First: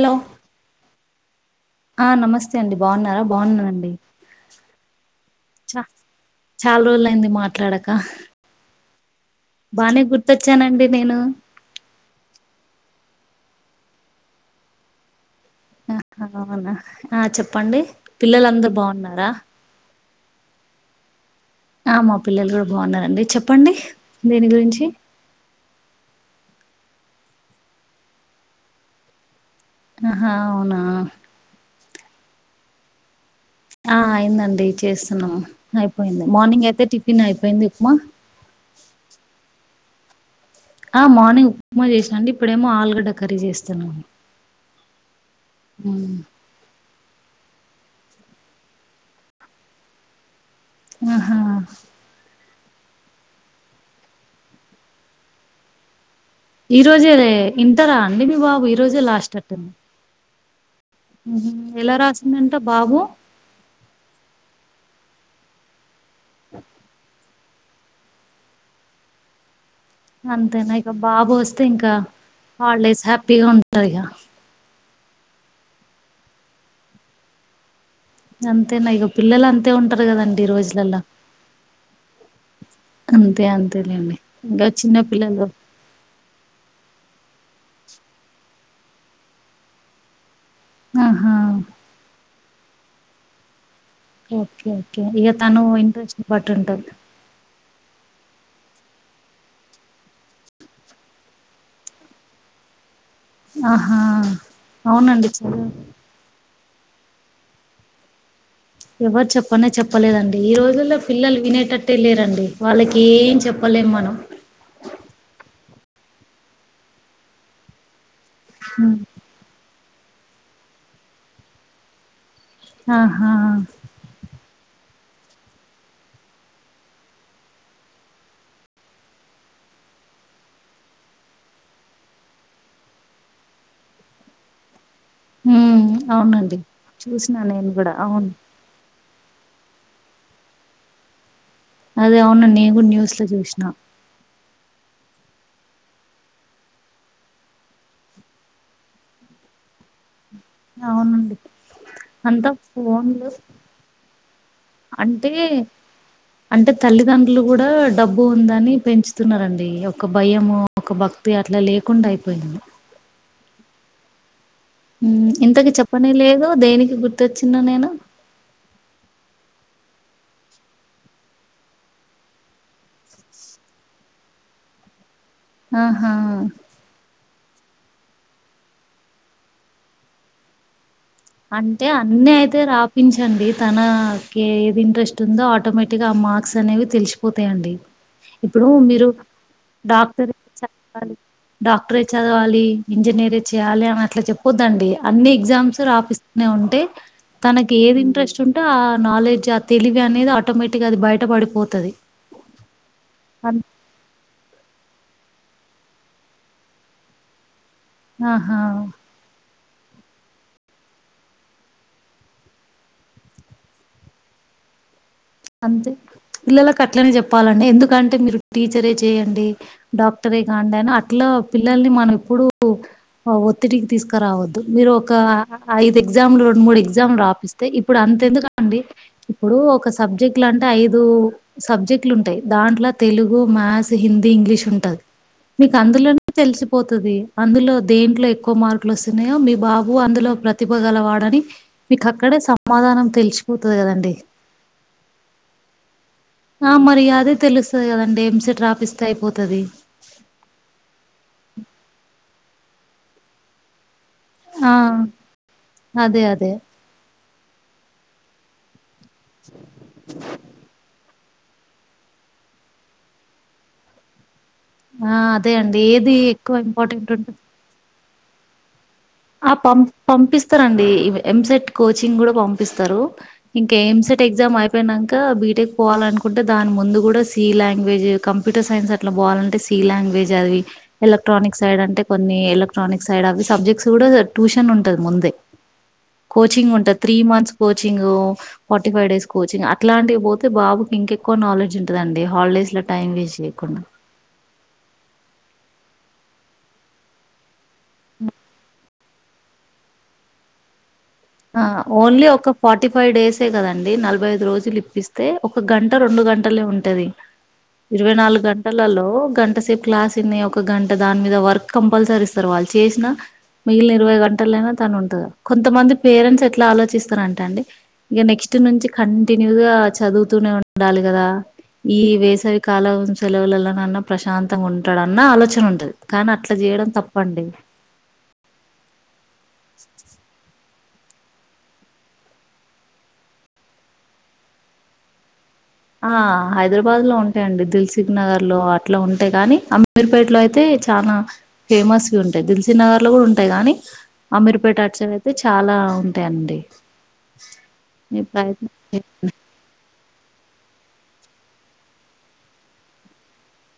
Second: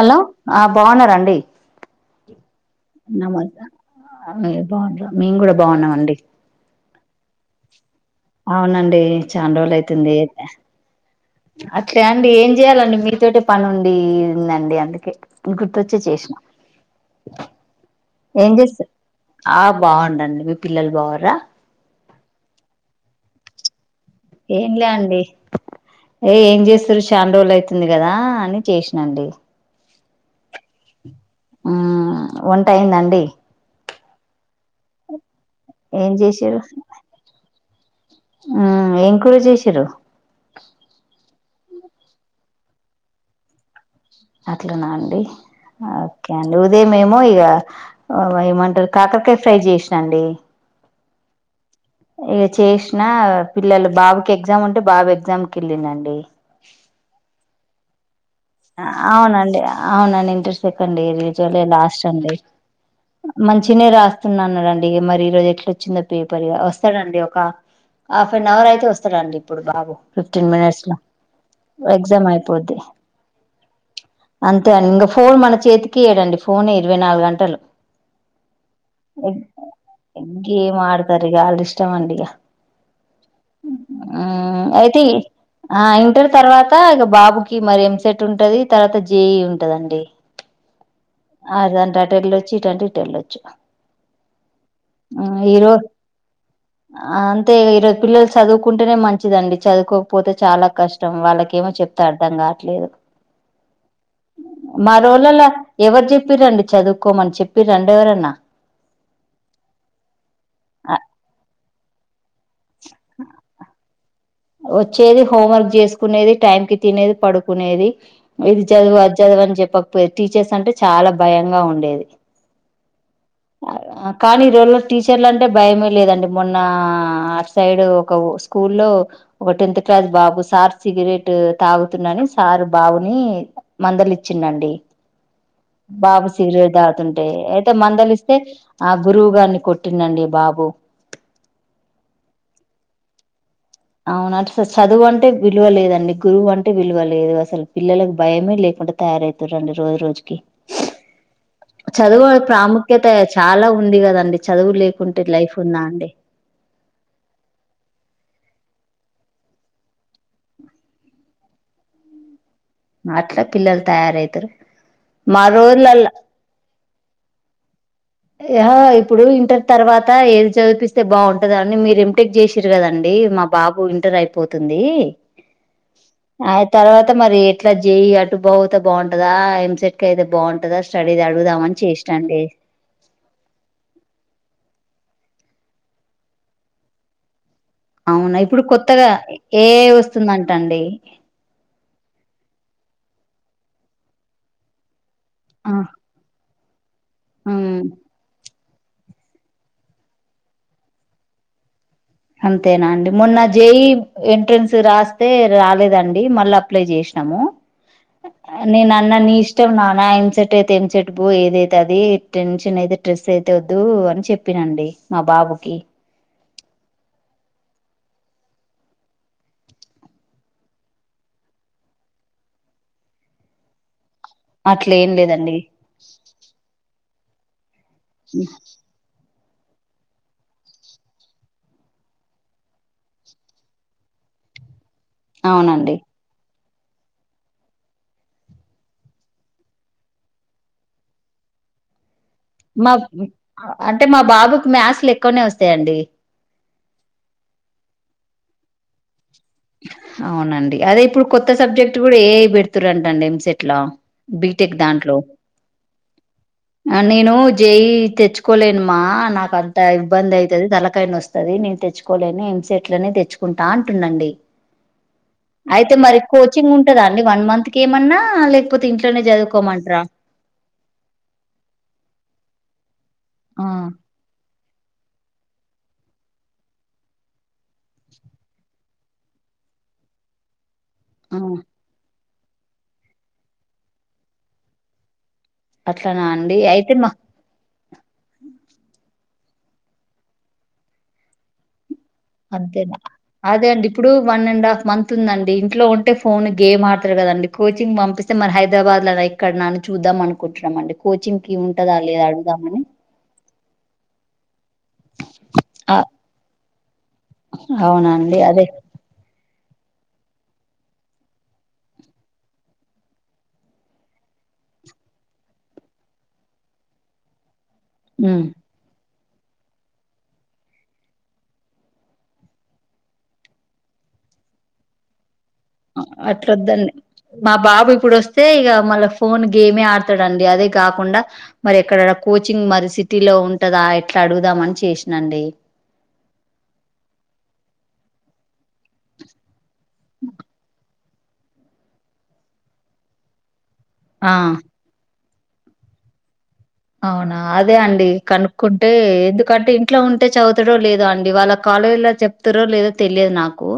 Hello ఆ బాగునారం డి ఆ నమస్ [unintelligible] మేము కూడా బాగున్నాం అండి డ అవునండి చానా రోజులు బానే అయితుంది గుర్తొచ్చానండి నేను అట్లే అండి ఏం చెయాలండి మీరు చోటి పని ఉండిందండి అందుకే గుర్తొచ్చి ఆ చేసిన అవునా ఆ చెప్పండి పిల్లలు ఏం అందరు చేస్తారు బాగున్నారా ఆ బాగుండండి మీ పిల్లలు బాగురా ఆ మా పిల్లలు కూడా బాగున్నారండి చెప్పండి. దేని ఏం గురించి లే అండి ఏ ఏం చేస్ చూసి చాన్ రోజులు అవుతుంది కదా అని చేసిన అండి. ఆహా అవునా ఆ వంట అయిందండి ఆ అయిందండి చేస్తున్నాము. ఏం అయిపోయింది చేసారు మార్నింగ్ అయితే టిఫిన్ అయిపోయింది ఉప్మా ఏం కూర చేసిరు ఆ మార్నింగ్ ఉప్మా చేసాండి ఇప్పుడేమో ఆలుగడ్డ కర్రీ చేస్తున్నాను అట్ల నా అండి మ్మ్. ఓకే అండి ఉదయం మేమో ఇగ అ ఏమంటారు కాకరకాయ ఫ్రై చేసాండి ఆహా ఇక చేసినా పిల్లలు బాబుకి ఎగ్జామ్ ఉంటే బాబు ఎగ్జామ్కి వెళ్ళిండు అండి ఈ రోజేనే ఇంటరా అండి మీ బాబు ఈ రోజే లాస్ట్ అవునండి అట్టుంది అవునండి ఇంట్రెస్ట్ సెకండ్ ఇయర్ ఉహు జువల్ ఎలా లాస్ట్ అండి రాసిందంట బాబు మంచినే రాస్తున్నాడండి మ ఈరోజు ఎట్లా వచ్చందా పేపరిగా వస్తా అండి హాఫ్ అన్ అవర్ అయితే వస్తాడండి ఇప్పుడు బాబు ఫిఫ్టీన్ అంతేనా మినిట్స్ ఇక లో బాబు వస్తే ఇంకా ఎగ్జామ్ అయిపోద్ది హాలిడేస్ హ్యాపీ ఉంటాదిగ అంతే అండి ఇంకా ఫోన్ మన చేతికి ఈడండి ఫోన్ ఏ ఇరవై నాలుగు గంటలు అంతేనా ఇక పిల్లలు అంతే ఉంటారు ఎ కదండి ఈ గేమ్ రోజులలా ఆడతారు ఇక వాళ్ళ ఇష్టం అండి ఇక అంతే అంతేలేండి ఇంకా చిన్న అయితే పిల్లలు ఆ ఇంటర్ తర్వాత ఇక బాబు ఓకే మరి ఏం చేద్దాం ఉంటది తర్వాత జేయి ఉంటదండి ఆహా అదంటటలో వచ్చీటటోల్ ఓకే ఓకే ఇక తను ఇంట్రెస్ట్ ని పట్టి ఉంటది అంతే ఈరోజు పిల్లలు చదువుకుంటేనే మంచిదండి. చదువుకోకపోతే చాలా కష్టం వాళ్ళకేమో చెప్తే అర్థం కావట్లేదు. ఆహా మా అవునండి రోళ్లలా చాలు ఎవరు చెప్పిరండి చదువుకోమని చెప్పి రెండ ఎవరన్నా ఎవరు చెప్పన చెప్పలేదండి ఈ రోజుల్లో పిల్లలు వినేటట్టు లేరండి వాళ్ళకి ఏం చెప్పలేము మనం వచ్చేది హోం వర్క్ చేసుకునేది టైం కి తినేది పడుకునేది ఇది హ్మ్. చదువు అది చదువు అని చెప్పక్ టీచర్స్ అంటే చాలా భయంగా ఉండేది. ఆహా కానీ ఈ రోజుల్లో టీచర్లు అంటే భయమే లేదండి మొన్న అట్ సైడ్ ఒక స్కూల్లో ఒక టెన్త్ క్లాస్ బాబు సార్ సిగరేట్ తాగుతున్నని సార్ బాపుని మందలిచ్చిండ్ అండి హ్మ్. బాబు అవునండి సిగరెట్ తాగుతుంటే చూసినా అయితే నేను కూడా అవును మందలిస్తే ఆ గురువు గారిని కొట్టినండి బాబు అదే అవును నేను గుడా న్యూస్ లో చూసిన అవున అట్ ఫస్ట్ చదువు అంటే విలువ లేదండి గురువు అంటే విలువ లేదు అసలు పిల్లలకు భయమే లేకుండా తయారయితుర్రు రో రోజుకి అవునండి చదువు అంతా ప్రాముఖ్యత ఫోన్లు చాలా ఉంది కదండి చదువు లేకుంటే అంటే లైఫ్ ఉందా అండి అంటే తల్లిదండ్రులు కూడా డబ్బు ఉందని పెంచుతున్నారండి ఒక భయము ఒక భక్తి అట్లా లేకుండా అయిపోయింది. అట్లే పిల్లలు తయారయితారు. ఉం ఇంతకి చెప్పనే లేదు దేనికి గుర్తొచ్చిన్ను నేను యా ఇప్పుడు ఇంటర్ తర్వాత ఏది చదివిపిస్తే బాగుంటదని మీరు ఎం టెక్ చేసిర్రు కదండి మా బాబు ఇంటర్ అయిపోతుంది. ఆహా ఆ తర్వాత మరి ఇట్లా జేయి అటు బోతే బాగుంటందా ఎం సెట్ క అయితే బాగుంటదా స్టడీది అడుగుదామని అంటే అన్నీ చేసినండి అయితే రాపించ్ అవునండి తనకి ఏది ఇంట్రెస్ట్ ఉందో ఆటోమేటిక్ గా ఆ మార్క్స్ అనేవి తెలిసిపో తయి అండి అవునా ఇప్పుడు మీరు కొత్తగా ఏ డాక్టరె వస్తుందంటండి చదవాలి డాక్టరే చదవాలి ఇంజనీర్ చేయాలి అని అట్లా చెప్పొద్దండి అన్ని ఆ ఎగ్జామ్స్ రాపిస్ ఏ ఉంటే ఉమ్ తనకి ఏది ఇంట్రెస్ట్ ఉన్ త ఆ నాలెడ్జ్ ఆ తెలివి అనేది ఆటోమేటిక్గా అది బయట పడిపోతది అంతేనా అండి మొన్న అన్ జెఇ ఎంట్రెన్స్ రాస్తే రాలేదండి మళ్ళ అప్లై చేసినాము ఆహా నేను అన్న నీ ఇష్టం నా నా ఎంసెట్ అయితే ఎంసెట్ పో ఏదైతే అది టెన్షన్ అయితే స్ట్రెస్ అయితే వద్దు అని చెప్పిన అండి అంతే పిల్లలకు అట్లనే చెప్ ప్పాలండి ఎందుకంటే మీరు టీచరే చేయండి డాక్టరే కాండి అని అట్లా పిల్లల్ని మనం ఎప్పుడూ ఒత్తిడికి తీసుకు రావద్దు మీరు అట్లే ఏం ఒక లేదండి ఐదు ఎగ్జామ్లు మూడు ఎగ్జామ్ రా ఇప్పుడు అంతెందుకండి ఇప్పుడు ఒక స్ సబ్జెక్టులు అంటే ఐదు సబ్జెక్టులు ఉంటాయి దాంట్లో తెలుగు, మ్యాథ్స్, హిందీ, ఇంగ్లీష్, ఉంటయి మీకు అవునండి అందులోనే తెలిసు పోతది అందులో దేంట్లో ఎక్కువ మార్కులు వస్తున్నాయో మీ బాబు అందులో ప్రతిభ గలవాడని మీకక్క. మా బ్ అంటే మా బాబుకు మ్యాస్ లెక్కువనే వస్తాయండి. ఆ మరి అదే తెలుస్తది కదండి ఎంసెట్ రాపిస్తే అయిపో. అవునండి అదే ఇప్పుడు కొత్త సబ్జెక్ట్ కూడా ఏ పెడుతురంటండి ఎంసెట్లో ఆ బీటెక్ దాంట్లో అదే అదే ఆ నేను జే ఈ తెచ్చుకోలేను. మా నాకు అంత ఇబ్బంది అయితది తలకాయనస్తది. నస్తది నేను తెచ్చుకోలేని ఏంసెట్లనే తెచ్చుకుంటా అంటుదండి. ఆ అదే అండి అయితే ఏది మరి ఎక్కువ కోచింగ్ ఉంటదా ఇంపార్టెంట్ అండి ఉంటే వన్ మంత్ కి ఏమన్నా. ఆ లే ఆ పం పంపిస్తారండి ఎంసెట్ కోచింగ్ కూడా పంపి ప్పిస్తరు. ఆ ఇంకా ఎంసేట్ ఎక్సామ్ అయిపో అయిపోయినాక బీటెక్ పోవాలనుకుంటే దాని ముందు కూడా సి లాంగ్వేజ్ కంప్యూటర్ సైన్స్ అట్లా పోవాలంటే సి లాంగ్వేజ్ అవి ఆ ఎలక్ట్రానిక్ సైడ్ అంటే. కొన్ని ఎలక్ట్రానిక్ సైడ్ అవి సబ్జెక్ట్స్. తోడ ట్యూషన్ ఉంటది ముందే అట్లనా అండి కోచింగ్ అయితే ఉంటది మా three months coach coaching forty five days coaching అట్లాంటివి పోతే బాబుకి ఇంకెక్కువ నాలెడ్జ్ ఉంట అంతేనా అదే అండి ఇప్పుడు వన్ అండ్ హాఫ్ మంత్ ఉందండి ఇంట్లో ఉంటే ఫోన్ గేమ్ ఆడతారు కదండి. కోచింగ్ పంపిస్తే మరి హైదరాబాద్. కద ఇక్కడ న చూద్దాం అనుకుంటున్నాం అండి. ఆ ఓన్లీ ఒక ఫార్టీ ఫైవ్ డేసే కదండి నలభై ఐదు రోజులు ఇప్పిస్తే ఒక గంట ఆ! రెండు గంటలే ఉండ టది. అవునా ఇరవై అండి నాలుగు అదే గంటలలో గంట గంట సేపు క్లాస్ విని ఒక గంట దాని మీద వర్క్ కంపల్సరీ ఇస్తారు వాళ్ళు చేసినా మిగిలిన ఇరవై గంటలయినా తను ఉంటది. కొంతమంది. పేరెంట్స్ ఎట్లా ఆలోచిస్తారంటే అండి. ఇగ ఉమ్ నెక్స్ట్ నుంచి కన్ కంటిన్యూ గా చదువుతూనే ఉండాలి కదా ఈ వేసవి కాలం సెలవులలోన్నా ప్రశాంతంగా ఉంటాడన్న ఆలోచన ఉంటది కానీ అట్లా చేయడం అట్లద్దండి తప్పండి మా బాబు ఇప్పుడు వస్తే ఇక మళ్ళా ఫోన్ గేమే ఆడతాడండి అదే కాకుండా మరి ఎక్కడ కోచింగ్ మరి సిటీలో ఉంటదా ఎట్లా అడుగుదాం అని చేసినండి ఆ హైదరాబాద్ లో ఉంటాయండి దిల్ సిక్ నగర్ లో అట్లా ఉంటాయి కానీ అమిరుపేటలో అయితే చాలా ఫేమస్ వి ఉంటాయి దిల్సీ నగర్ లో కూడా ఉంటాయి గానీ ఆ అమీర్పేఠ అచ అతే చాలా ఉంటాయిండి అవునా అదే అండి కనుక్కుంటే ఎందుకంటే ఇ ఇట్లా ఉంటే చదువుతారో లేదో అండి వాళ్ళ కాలేజీలా చెప్తారో లేదో తెలియదు నాకు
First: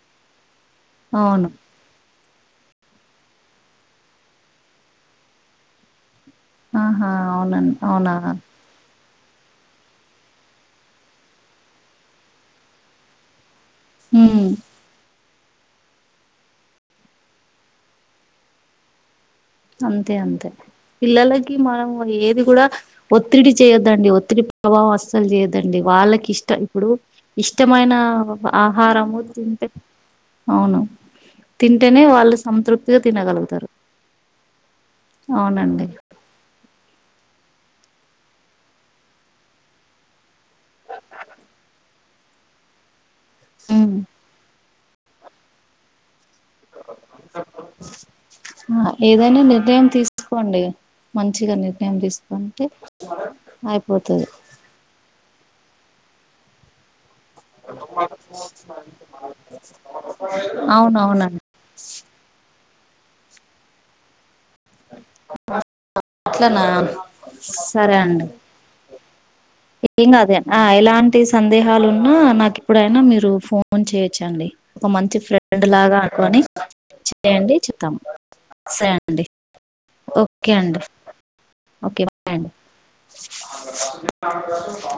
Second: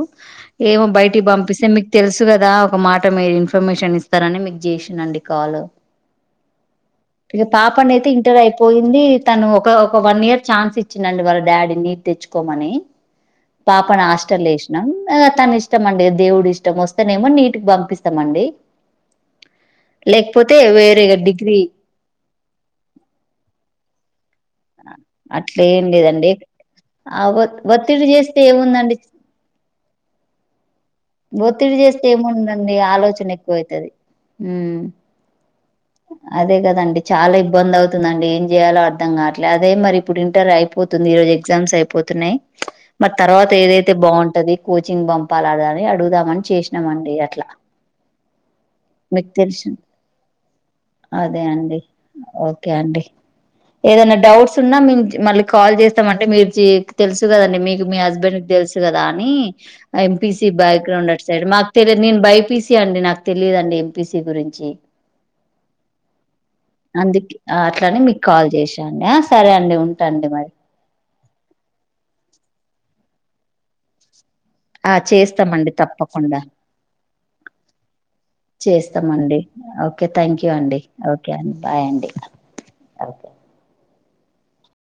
ఏమో బయటికి అవును పంపిస్తే మీకు తెలుసు కదా ఒక మాట మీరు ఇన్ఫర్మేషన్ ఇస్తారని మీకు చేసినండి కాల్ ఆహా అవును కాపన్ అయితే ఇంటర్ అయిపోయింది తను ఒక ఒక వన్ ఇయర్ ఛాన్స్ ఇచ్చినండి వాళ్ళ డాడీ నీట్ తెచ్చుకోమని పాపణ ఉమ్ ఆష్టలేషణం తని ఇష్టం అండి దేవుడు ఇష్టం వస్తేనే ఏమో నీటికి పంపిస్తామండి అంతే అంతే లేకపోతే వేరే పిల్లలకి డిగ్రీ మనం ఏది కూడా ఒత్తిడి చేయొద్దండి ఒత్తిడి ప్రభావం అస్సలు అట్లా చేయదండి ఏం వాళ్ళకి లేదండి ఇష్ట ఇప్పుడు ఆ ఒ ఇష్టమైన ఒత్తిడి చేస్తే ఏముందండి ఆహారము తింటే అవును ఒత్తిడి తింటేనే చేస్తే వాళ్ళు సంతృప్తిగా తినగలుగుతారు ఊ అవునండి అదే అండి చాలా ఇబ్బంది అవుతుందండి ఏం చేయాలో అర్థం కా అదే మరి ఇప్పుడు ఇంటర్ అయిపోతుంది ఈ రోజు ఎగ్జామ్స్ అయిపోతున్నా్ మ తర్వాత ఏదైతే హ్మ్. బాగుంటది కోచింగ్ పంపాలు ఆడదని అడుదామంట ఆ మీకు ఏదైనా తెలిసి నిర్ణయం తీసుకోండి అదే మంచిగా అండి నిర్ణయం తీసుకుంటే ఓకే అండి ఏదైనా అయిపోతుంది డౌట్స్ ఉన్నా మించి మల కాల్ చేస్తామంటే మీరు జే తెలుసు కదండి మీకు మీ హస్బెండ్ కి తెలుసు కదా అని ఎంపీసి బ్యాక్ గ్రౌండ్ అవునవునండి అట్సైడ్ మాకు తెలిదు నేను బైపీ అండి నాకు తెలియదండి ఎంపీసీ గురిం అట్లనా అందుకే సరే అట్లానే మీకు అండి కాల్ చేసా ఆ ఏం కాదే ఎలాంటి సందేహాలు ఉన్నా నాకి ఇప్పుడైనా మీరు ఫోన్ చేయొచ్చండి ఒక ఆ మంచి ఫ్రెండ్ చేస్తామండి లాగా తప్పకుండా అనుకొని చెయ్యండి చూతాము సే అండి చేస్తామండి థ్యాంక్ ఓకే యూ అండి ఓకే అండి బాయ్ ఓకే అండి బాయ ఓకే అండి